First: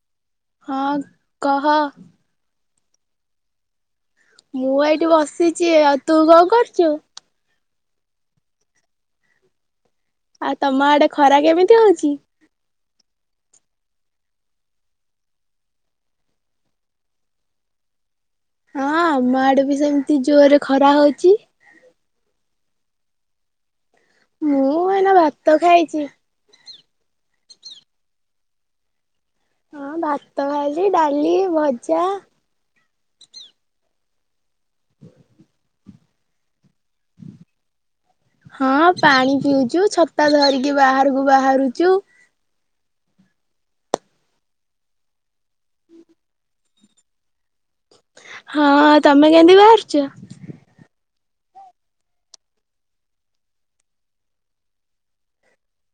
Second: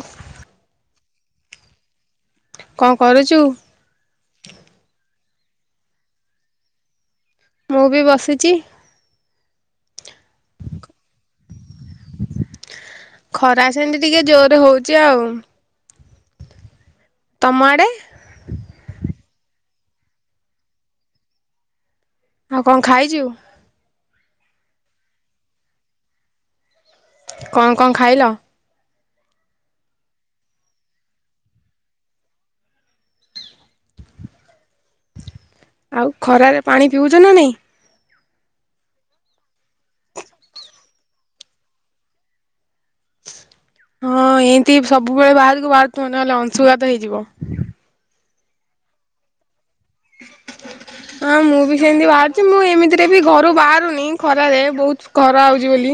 Of ହଁ । କହ। କଣ କରୁଛୁ। ମୁଁ ଏଇଠି ବସିଛି ଆଉ। ତୁ କଣ କରୁଛୁ। ମୁଁ ବି ବସିଛି। ଆଉ ତମ ଆଡେ ଖରା କେମିତି ହଉଛି। ଖରା ସେଠତି ଟିକେ ଜୋରରେ ହଉଛି ଆଉ। ତମଆଡେ । [inaudible] ମା ଆଡକୁ ବି ସେମିତି ଜୋରରେ ଖରା ହଉଛି। ଆଉ କଣ ଖାଇଛୁ। ମୁଁ ଏଇନା ଭାତ ଖାଇଛି। କଣ କଣ ଖାଇଲ? ହଁ ଭାତ ଖାଇଛି ଡାଲି ଭଜା। ଆଉ ଖରାରେ ପାଣି ପିଉଛ ନା ନାଇଁ? ହଁ ପାଣି ପିଉଛୁ ଛତା ଧରିକି ବାହାରକୁ ବାହାରୁଛୁ। ହଁ ଏମତି ସବୁବେଳେ ବାହାରକୁ ବାହାରୁଥିବ ନହେଲେ ଅଂଶୁଘାତ ହେଇଯିବ। ହଁ ତମେ କେମିତି। [unintelligible] ଯା। ହଁ ମୁଁ ବି ସେମତି ବାହାରୁଛି ମୁଁ ଏମିତିରେ ବି ଘରୁ ବାହାରୁନି ଖରାରେ ବହୁତ ଖରା ହଉଛି ବୋଲି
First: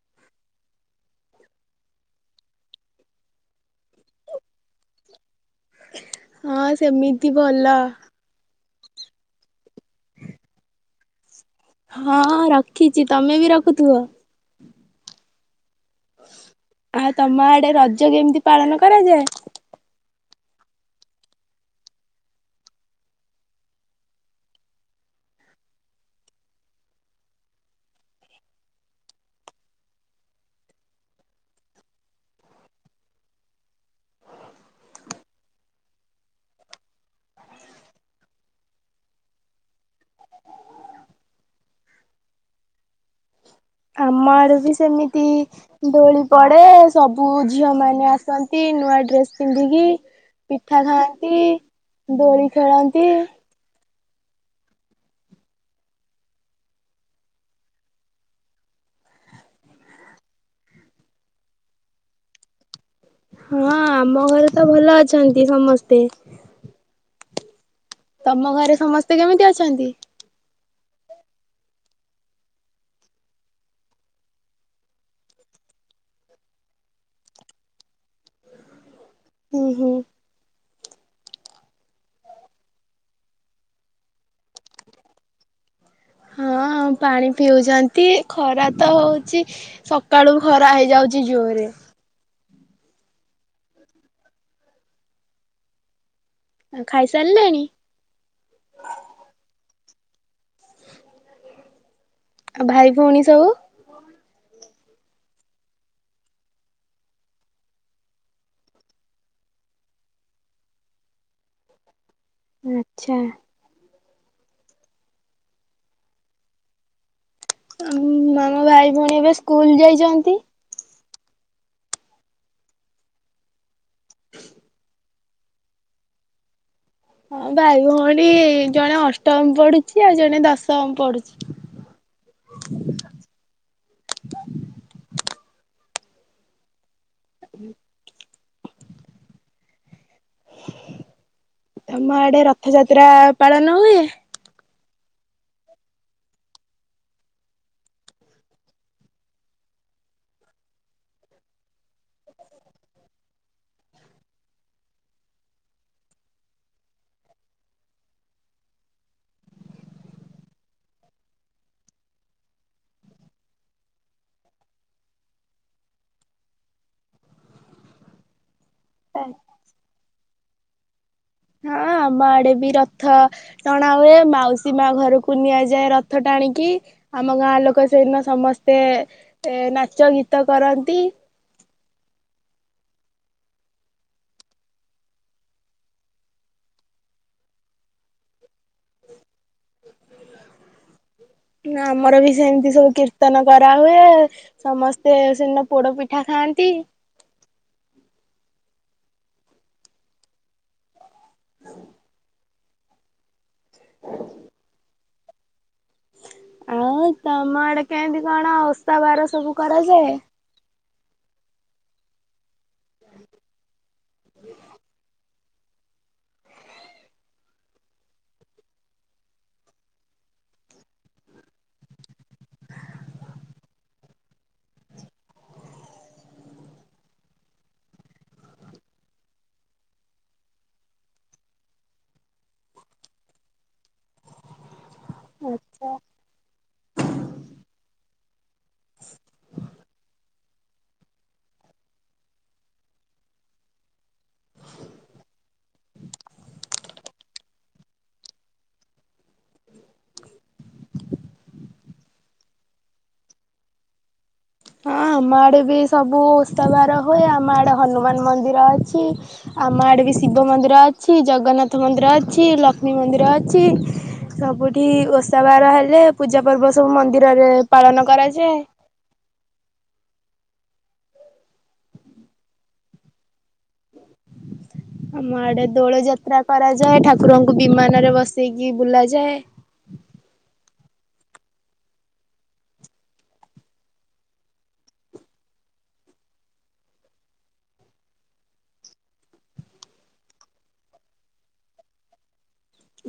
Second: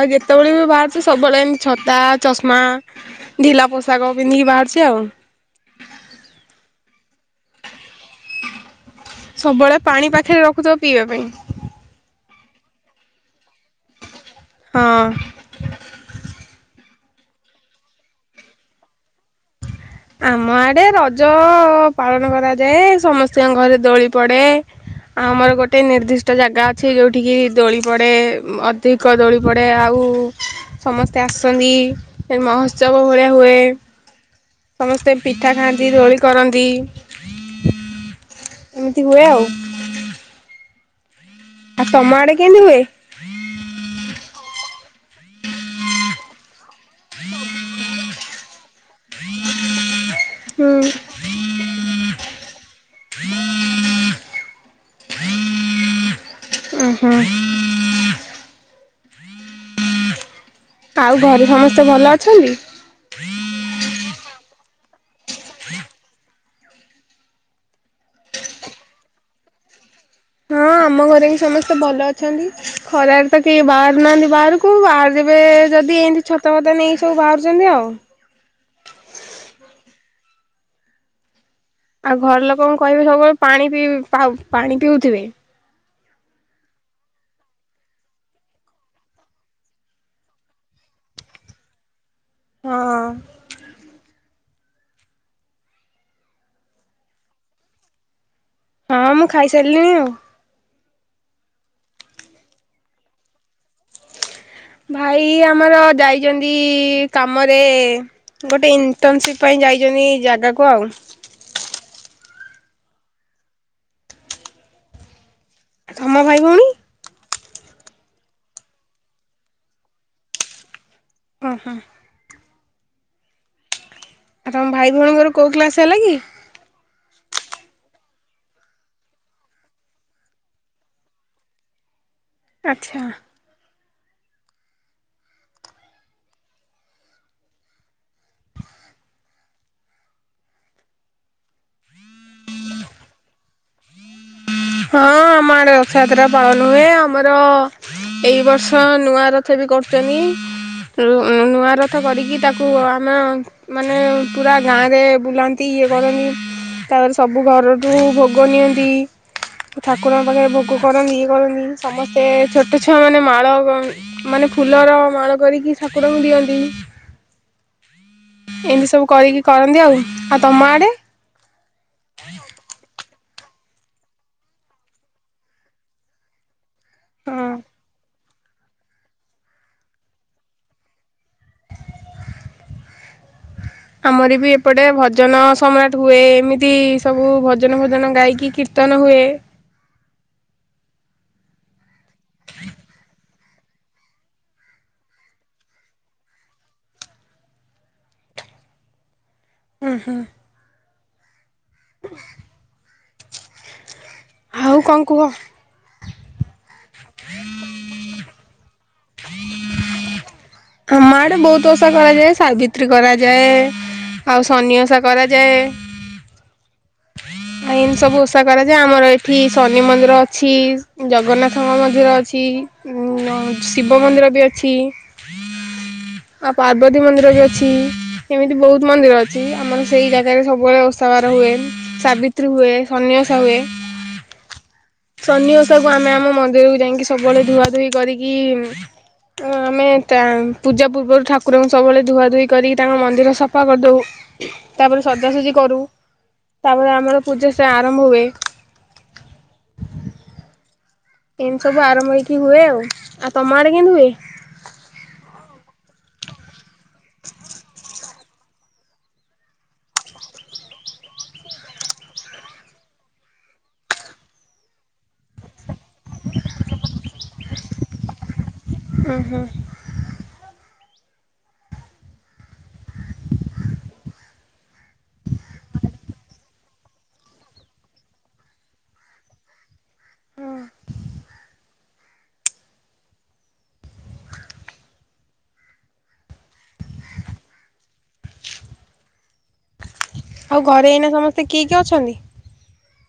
ଆଉ ଯେତେବେଳେ ବି ବାହାରୁଛି ସବୁବେଳେ ଏମତି ଛତା ଚଷମା ଢିଲା ପୋଷାକ ପିନ୍ଧିକି ବାହାରୁଛି ଆଉ। ହଁ ସେମି ତି ଭଲ। ସବୁବେଳେ ପାଣି ପାଖରେ ରଖୁଥିବ ପିଇବା ପାଇଁ। ହଁ ରଖିଛି ତମେ ବି ରଖୁଥିବ। ହଁ। ଆଉ ତମ ଆଡେ ରଜ କେମିତି ପାଳନ କରାଯାଏ? ଆମ ଆଡ଼େ ରଜ ପାଳନ କରାଯାଏ ସମସ୍ତଙ୍କ ଘରେ ଦୋଳି ପଡେ ଆମର ଗୋଟେ ନିର୍ଦ୍ଦିଷ୍ଟ ଜାଗା ଅଛି ଯୋଉଠିକି ଦୋଳି ପଡ଼େ ଉ ଅଧିକ ଦୋଳି ପଡ଼େ ଆଉ ସମସ୍ତେ ଆସନ୍ତି ମହୋତ୍ସବ ଭଳିଆ ହୁଏ। ସମସ୍ତେ ପିଠା ଖାଆନ୍ତି ଦୋଳି କରନ୍ତି ଏମିତି ହୁଏ ଆଉ। ଆଉ ତମ ଆଡେ କେମିତି ହୁଏ? ଆମ ଆଡେ ବି ସେମିତି ଦୋଳି ପଡେ ସବୁ ଝିଅ ମାନେ ଆସନ୍ତି ନୂଆ ଡ୍ରେସ ପିନ୍ଧିକି ହୁଁ। ପିଠା ଖାଆନ୍ତି। ଦୋଳି ଖେଳନ୍ତି। ଉୁଁ ହୁଁ ଆଉ ଘରେ ସମସ୍ତେ ଭଲ ଅଛନ୍ତି? ହୁଁ ଆମ ଘରେ। ତ ଭଲ ଅଛନ୍ତି ସମସ୍ତେ। ତମ ଘରେ ସମସ୍ତେ କେମିତି ଅଛନ୍ତି? ହଁ ଆମ ଘରେ ହି ସମସ୍ତେ ଭଲ ଅଛନ୍ତି ଖରାରେ ତ କେହି ବାହାରୁନାହାନ୍ତି ବାହାରକୁ ବାହାରିବେ ଯଦି ଏମତି ଛତା ଫତା ନେଇ ସବୁ ବାହାରୁଛନ୍ତି ଆଉ। ହୁଁ ହୁଁ । ଆଉ ଘର ଲୋକଙ୍କୁ କହିବେ ସବୁବେଳେ ପାଣି ପିଇ ଆଉ ପାଣି ପିଉଥିବେ। ହଁ ପାଣି ପିଉଛନ୍ତି ଖରା ତ ହଉଛି ସକାଳୁ ଖରା ହେଇଯାଉଛି ଜୋରରେ। ହଁ ଖାଇ ସାରିଲେଣି? ହଁ ମୁଁ ଖାଇସାରିଲିଣି ଆଉ। ଆଉ ଭାଇ ଭଉଣୀ ସବୁ? ଭାଇ ଆମର ଯାଇଛନ୍ତି କାମରେ ଗୋଟେ ଇଣ୍ଟର୍ନସିପ ପାଇଁ ଯାଇଛନ୍ତି ଜାଗାକୁ ଆଉ। ଉଁ ଆଚ୍ଛା ତମ ଭାଇ ଭଉଣୀ? ଆ ଆମ ଭାଇ ଭଉଣୀ ଏବେ ସ୍କୁଲ ଯାଇଚନ୍ତି ଉଁ ହୁଁ ଆଉ ତମ ଭାଇ ଭଉଣୀଙ୍କର କୋଉ କ୍ଲାସ୍ ହେଲା କି? ହଁ ଭାଇ ଭଉଣୀ ଜଣେ ଅଷ୍ଟମ ପଢୁଛି ଆଉ ଜଣେ ଦଶମ ପଢୁଛି। ଆଚ୍ଛା [inaudible] ହୁଁ। ତମ ଆଡେ ରଥଯାତ୍ରା ପାଳନ ହୁଏ? ହଁ ଆମ ଆଡେ ରଥଯାତ୍ରା ପାଳନ ହୁଏ ଆମର ଏଇ ବର୍ଷ ନୂଆ ରଥ ବି କରୁଛନ୍ତି ନୂଆ ରଥ କରିକି ତାକୁ ଆମ ମାନେ ପୁରା ଗାଁରେ ବୁଲାନ୍ତି ଇଏ କରନ୍ତି ତାପରେ ସବୁ ଘରଠୁ ଭୋଗ ନିଅନ୍ତି। ଠାକୁରଙ୍କ ପାଖରେ ଭୋଗ କରନ୍ତି ଇଏ କରନ୍ତି ସମସ୍ତେ ଛୋଟ ଛୁଆ ମାନେ ମାଳ ମାନେ ଫୁଲର ମାଳ କରିକି ଠାକୁରଙ୍କୁ ଦିଅନ୍ତି। ଏମିତି ସବୁ ହଁ କରିକି କରନ୍ତି ଆଉ ଆଉ ତମ ଆଡେ? ହଁ ଆମ ଆଡେ ବି ର ଥ ଟଣା ହୁଏ ମାଉସୀ ମା ଘରକୁ ନିଆଯାଏ ରଥ ଟାଣିକି। ଆମ ଗାଁ ହଁ ଲୋକ ସେଇଦିନ ସମସ୍ତେ ନାଚ ଗୀତ କରନ୍ତି। ଆମର ବି ଏପଟେ ଭଜନ ସମ୍ରାଟ ହୁଏ ଏମିତି ସବୁ ଭଜନ ଭଜନ ଗାଇକି କି। କିରତନ ହୁଏ। [inaudible] ନା। ଆମର ବି ସେମିତି ସବୁ କୀର୍ତ୍ତି କୀର୍ତ୍ତନ କରାହୁଏ ସମସ୍ତେ ସେଦିନ ପୋଡ ପିଠା ଖାଆନ୍ତି। ହୁ ହୁଁ। [unintelligible] [inaudible] ଆଉ କଣ କୁହ। ଆଉ ତମ ଆଡେ କେମିତି କଣ ଓଷା ବାର ସବୁ କରାଯାଏ। ଆମ ଆଡେ ବହୁତ ଓଷା କରାଯାଏ ସାବିତ୍ରୀ। ସାବିତ୍ରୀ କରାଯାଏ ଆଉ ଶନି ଓଷା କରାଯାଏ। ଯାଏ ଏମିତି ସବୁ ଓଷା କରାଯାଏ ଆମର ଏଠି ଶନି ମନ୍ଦିର ଅଛି ଜଗନ୍ନାଥଙ୍କ ମନ୍ଦିର ଅଛି ଆଉ ଶିବ ମନ୍ଦିର ବି ଅଛି। ଆଉ ପାର୍ବତୀ ମନ୍ଦିର ବି ଅଛି ଏମିତି ବହୁତ ପାର୍ବତୀ ମନ୍ଦିର ବି ଅଛି ଏମିତି ବହୁତ୍ ମନ୍ଦିର ଅଛି ଆମର ସେଇ ଜାଗାରେ ସବୁବେଳେ ଓଷାବାର ହୁଏ ସାବିତ୍ରୀ ହୁଏ ସନି ଓଷା ହୁଏ। ଶନି ଓଷାକୁ ଆମେ ଆମ ମନ୍ଦିରକୁ ଯାଇକି ସବୁବେଳେ ଧୁଆ ଧୁଇ କରିକି ଆମେ। ତା ପୂଜା ପୂର୍ବରୁ ଠାକୁରଙ୍କୁ ସବୁବେଳେ ଧୁଆ ଧୋଇ କରିକି ତାଙ୍କ ମନ୍ଦିର ସଫା କରିଦଉ। ତାପରେ ସଜାସଜି କରୁ। ତାପରେ ଆମର ପୂଜା ସେ ଆରମ୍ଭ ହୁଏ। ଏମିତି ସବୁ ଆରମ୍ଭ ହେଇକି ହୁଏ ଆଉ ଆଉ ତମ ଆଡେ କେମତି ହୁଏ? ହଁ ଆମ ଆଡ଼େ ବି ସବୁ ଓଷାବାର ହୁଏ ଆମ ଆଡ଼େ ହନୁମାନ ମନ୍ଦିର ଅଛି ଆମ ଆଡ଼େ ବି ଶିବ ମନ୍ଦିର ଅଛି ଜଗନ୍ନାଥ ମନ୍ଦିର ଅଛି ଲକ୍ଷ୍ମୀ ମନ୍ଦିର ଅଛି ସବୁଠି ଓଷାବାର ହେଲା। ପୂଜା ପର୍ବ ସବୁ ମନ୍ଦିରରେ ପାଳନ କରାଯାଏ। ହୁଁ ହୁଁ ଆମ ଆଡେ ଦୋଳ ଯାତ୍ରା କରାଯାଏ ଠାକୁରଙ୍କୁ ବିମାନରେ ବସେଇକି ବୁଲା ଯାଏ। ହଁ ଆଉ ଘରେ ଏଇନା ସମସ୍ତେ କିଏ କିଏ ଅଛନ୍ତି?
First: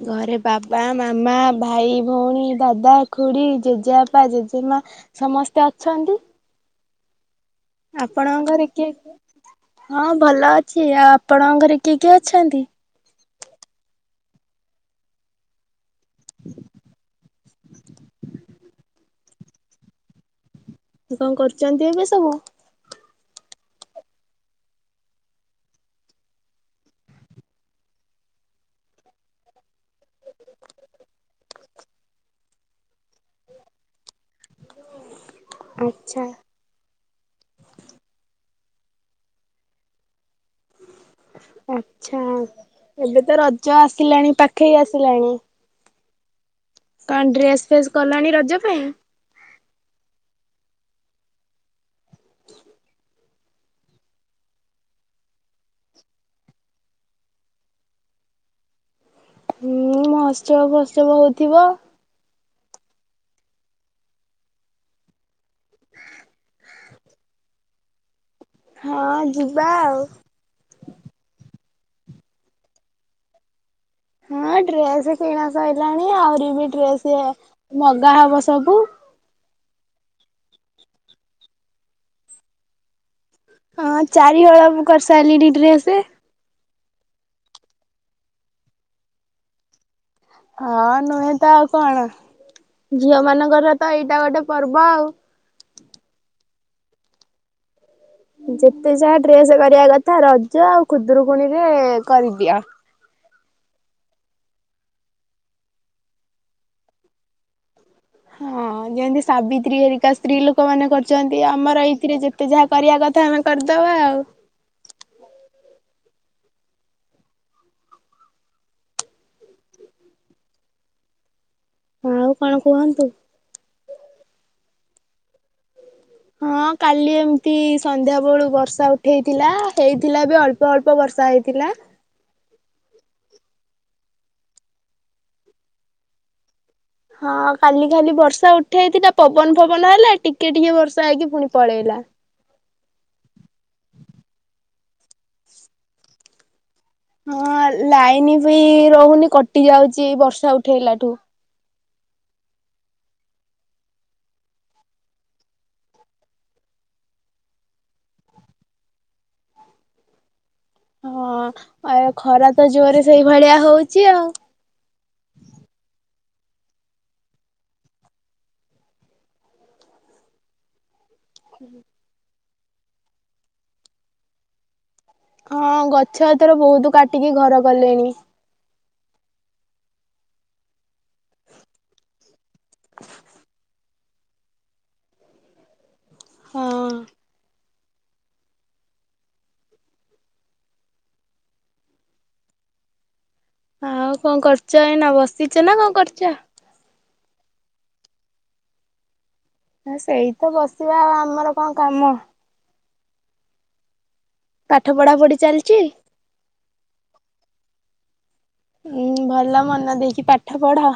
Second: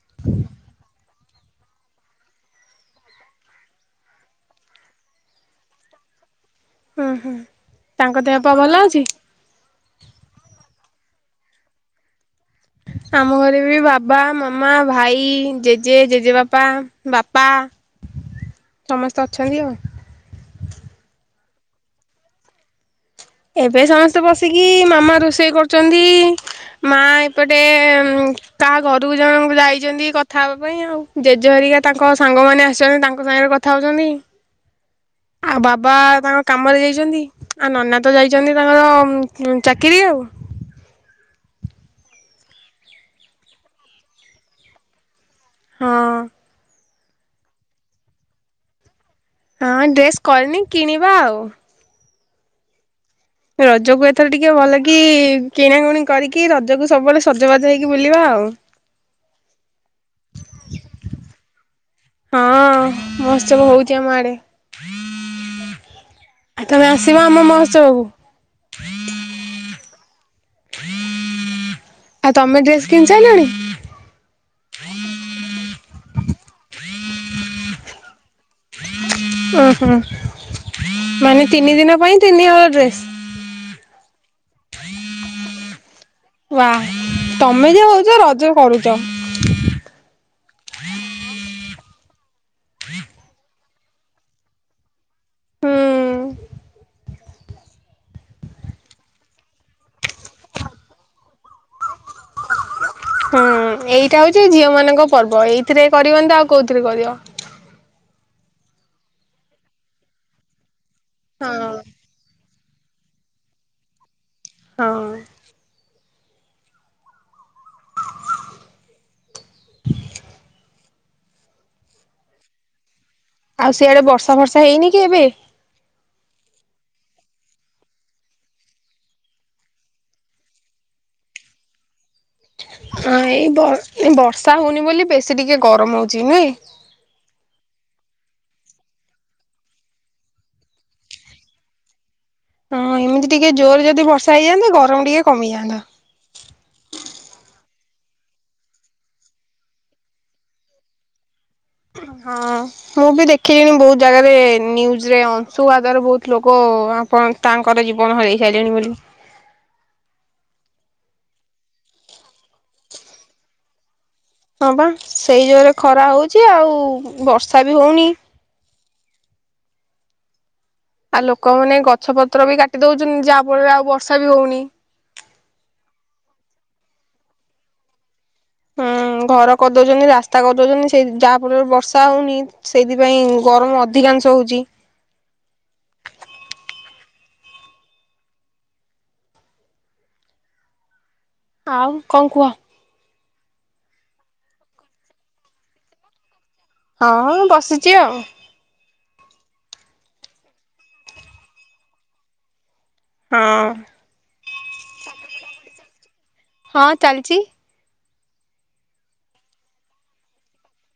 ଘରେ ବାବା। ମାମା ଭାଇ ଭଉଣୀ ଦାଦା ଖୁଡି ଜେଜେବାପା ଜେଜେମା ସମସ୍ତେ ଅଛନ୍ତି। ହୁଁ ହୁଁ ତାଙ୍କ ଦେହ ଆପଣଙ୍କ ପା ଘରେ ଭଲ କିଏ ଅଛି? କିଏ ହଁ ଭଲ ଅଛି ଆଉ। ଆପଣଙ୍କ ଘରେ କିଏ କିଏ ଅଛନ୍ତି? ଆମ ଘରେ ବି ବାବା ମାମା ଭାଇ। ଜେଜେ ଜେଜେବାପା ବାପା ସମସ୍ତେ। ତ ଅଛନ୍ତି ଆ ଉ। କଣ କରୁଛନ୍ତି ଏବେ ସବୁ। ଏବେ ସମସ୍ତେ ବସିକି ମାମା ରୋଷେଇ କରୁଛନ୍ତି ମା ଏପଟେ କାହା ଘରୁ ଜଣଙ୍କୁ ଯାଇଛନ୍ତି କଥା ହବା ପାଇଁ ଆଉ ଜେଜେହରିକା ତାଙ୍କ ସାଙ୍ଗ ମାନ ଆସିଛନ୍ତି ତାଙ୍କ ସାଙ୍ଗରେ କଥା ହଉଛନ୍ତି। ଆଉ ବାବା ଆଚ୍ଛା ତାଙ୍କ କାମରେ ଯାଇଛନ୍ତି। ଆଉ ନନା। ତ ଯାଇଛନ୍ତି ତାଙ୍କର ଚାକିରି ଆଉ। ଆଛା ଏବେ ତ ରଜ ଆସିଲାଣି ପାଖେଇ ଆସିଲାଣି ହଁ କଣ ଡ୍ରେସ ଫେସ୍ କଲଣି ରଜ ପାଇଁ। ହଁ ଡ୍ରେସ୍ କରିନି କିଣିବା ଆଉ। ରଜକୁ ଏଥର ଟିକେ ଭଲ କି କିଣାକୁଣି କରିକି ରଜକୁ ସବୁବେଳେ ସଜବାଜ ହେଇକି ବୁଲିବା ଆଉ। ହୁଁ ମହୋତ୍ସବ ଫୋତ୍ସବ ହଉଥିବ ହଁ ମହୋତ୍ସବ ହଉଛି ଆମ ଆଡେ। ତମେ ଆସିବ ଆମ ମହ ଚାଉ [unintelligible] ହଁ ଯିବା ଆଉ। [unintelligible] ଆଉ ତମେ ଡ୍ରେସ କିଣି ସାରିଲଣି। ହେଲାଣି ଆହୁରି ବି ଡ୍ରେସ ମଗା ହବ ସବୁ। ଓ ହୁଁ ମାନେ ତିନି ଦିନ ପାଇଁ ତିନି ହଳ ଡ୍ରେସ୍। ହଁ ଚାରିହଳ ମୁଁ କରିସାରିଲିଣୀ ଡ୍ରେସ। ବାଃ ତମେ ଯ ହଉଛ ରଜ କରୁଛ। ହଁ ନୁହେଁ ତ ଆଉ କଣ ଝିଅ ମାନଙ୍କର ତ ଏଇଟା ଗୋଟେ ପର୍ବ ଆଉ। ହୁଁ ଯେତେ ଯାହା ଡ୍ରେସ କରିବା କଥା ରଜ ଆଉ ଖୁଦରୁକୁଣୀରେ କରିଦିଅ। ହଁ ଏଇଟା ହଉଛି ଝିଅ ମାନଙ୍କ ପର୍ବ ଏଇଥିରେ କରିବନି ଆଉ କୋଉଥିରେ କରିବ। ହଁ ଯେମତି ସାବିତ୍ରୀ ହେରିକା ସ୍ତ୍ରୀ ଲୋକ ମାନେ କ ଛନ୍ତି ହଁ ଆମର ଏଇଥିରେ ଯେତେ ଯାହା। କରିବା କଥା ଆମେ କରିଦବା ଆଉ। ହଁ। କୁହୁ କୁହୁ। ଆଉ କଣ କୁହନ୍ତୁ। ଆଉ ସେଆଡେ ବର୍ଷା ବର୍ଷା ହେଇନି କି ଏବେ। ହଁ କାଲି ଏମିତି ସନ୍ଧ୍ୟା ବେଳୁ ବର୍ଷା ଉଠେଇଥିଲା ହେଇଥିଲା ବି ଅଳ୍ପ ଅଳ୍ପ ବର୍ଷା ହେଇଥିଲା। ହଁ ଏଇ ବ ବର୍ଷା ହଉନି ବୋଲି ବେଶୀ ଟିକେ ଗରମ ହଉଛି ନୁହେଁ ହଁ କାଲି ଖାଲି ବର୍ଷା ଉଠେଇଥିଲା ପବନ ଫବନ ହେଲା ଟିକେ ଟିକେ ବର୍ଷା ହେଇକି ପୁଣି ପଳେଇଲା ହଁ ଏମିତି ଟିକେ ଜୋରରେ ଯଦି ବର୍ଷା ହେଇଯାଆନ୍ତା ଗରମ ଟିକେ କମିଯାଆନ୍ତା ହଁ ଲାଇନ ବି ରହୁନି କଟି ଯାଉଛି ବର୍ଷା ଉଠେଇଲାଠୁ ହଁ ମୁଁ ବି ଦେଖିଲିଣି ବହୁତ ଜାଗାରେ ନ୍ୟୁଜରେ ଅଂଶୁଘାତର ବହୁତ ଲୋକ ଆପଣ ତାଙ୍କର ଜୀବନ ହରାଇ ସାରିଲେଣି ବୋଲି ହଁ ଆ ଖରା ତ ଜୋରେ ସେଇଭଳିଆ ହଉଛି ଆଉ। ହଁ ବା ସେଇ ଜୋରେ ଖରା ହଉଛି ଛି ଆଉ ବର୍ଷା ବି ହଉନି ଆଉ ଲୋକମାନେ ଗଛ ପତ୍ର ପତ୍ର ବି କାଟି ଦଉଛନ୍ତି ଯାହା ଫଳରେ ଆଉ ବର୍ଷା ବି ହଉନି ହଁ ଗଛ ଏଥର ବହୁତ କାଟିକି ଘର କଲେଣି ହୁଁ ଘର କରିଦଉଛନ୍ତି ରାସ୍ତା କରିଦଉଛନ୍ତି ସେଇ ଯାହା ଫଳରେ ବର୍ଷା ହଉନି ସେଇଥିପାଇଁ ଗରମ ଅଧିକାଂଶ ହଉଛି ହଁ ଆଉ କଣ କୁହ ଆଉ କଣ କରୁଛ ଏନା ବସିଛ ନା କଣ କରୁଛ ହଁ ମୁ ବସିଛି ଆଉ ସେଇ ତ ବସିବା ଆଉ ଆମର କଣ କାମ ହଁ ପାଠ ପଢା ପଢି ଚାଲିଚ ହଁ ଚାଲିଛି। ହଁ ଭଲ ମନ ଦେଇକି ପାଠ ପଢ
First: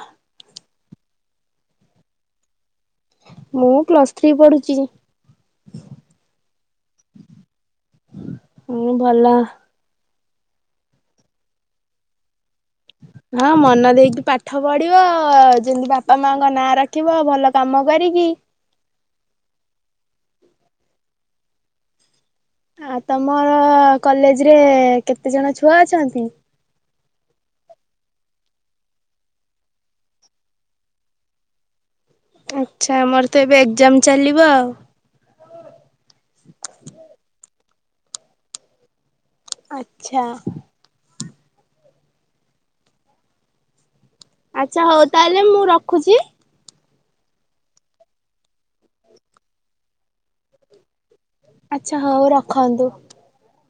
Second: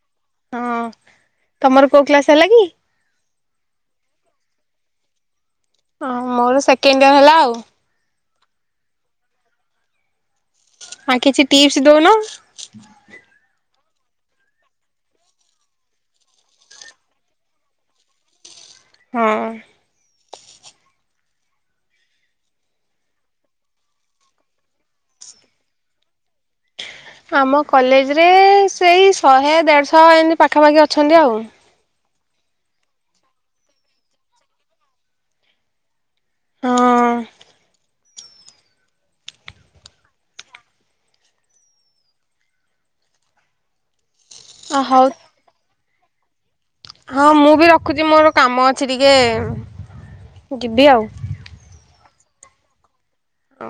ହଁ ତମର କୋଉ କ୍ଲାସ ହେଲା କି ମୁଁ ପ୍ଲସ୍ ଥ୍ରୀ ପଢୁଛି ହଁ ମୋର ସେକେଣ୍ଡ ଇ ହେଲା ଆଉ ହୁଁ ଭଲ ଆ କିଛି ଟିପ୍ସ ଦଉନ ହଁ ମନା ଦେଇକି ପାଠ ପଢିବ ଯେମିତି ବାପା ମାଙ୍କ ନାଁ ରଖିବ ଭଲ କାମ କରିକି ହଁ ଆ ତମର କଲେଜ ରେ କେତେ ଜଣ ଛୁଆ ଅଛନ୍ତି ଆମ କଲେଜରେ ସେଇ ଶହେ ଦେଢ଼ଶହ ଏମିତି ପାଖାପାଖି ଅଛନ୍ତି ଆଉ ଆଚ୍ଛା ଆମର ତ ଏବେ ଏକ୍ଜାମ ଚାଲିବ ଆଉ ହଁ ଆ୍ଛା ଆଚ୍ଛା ହଉ ତାହେଲେ ମୁଁ ରଖ ଖୋଜି ହଁ ମୁଁ ବି ରଖୁଛି ମୋର କାମ ଅଛି ଟିକେ ଯିବି ଆଉ ଆଛା ହଁଉ ରଖନ୍ତୁ ହଁ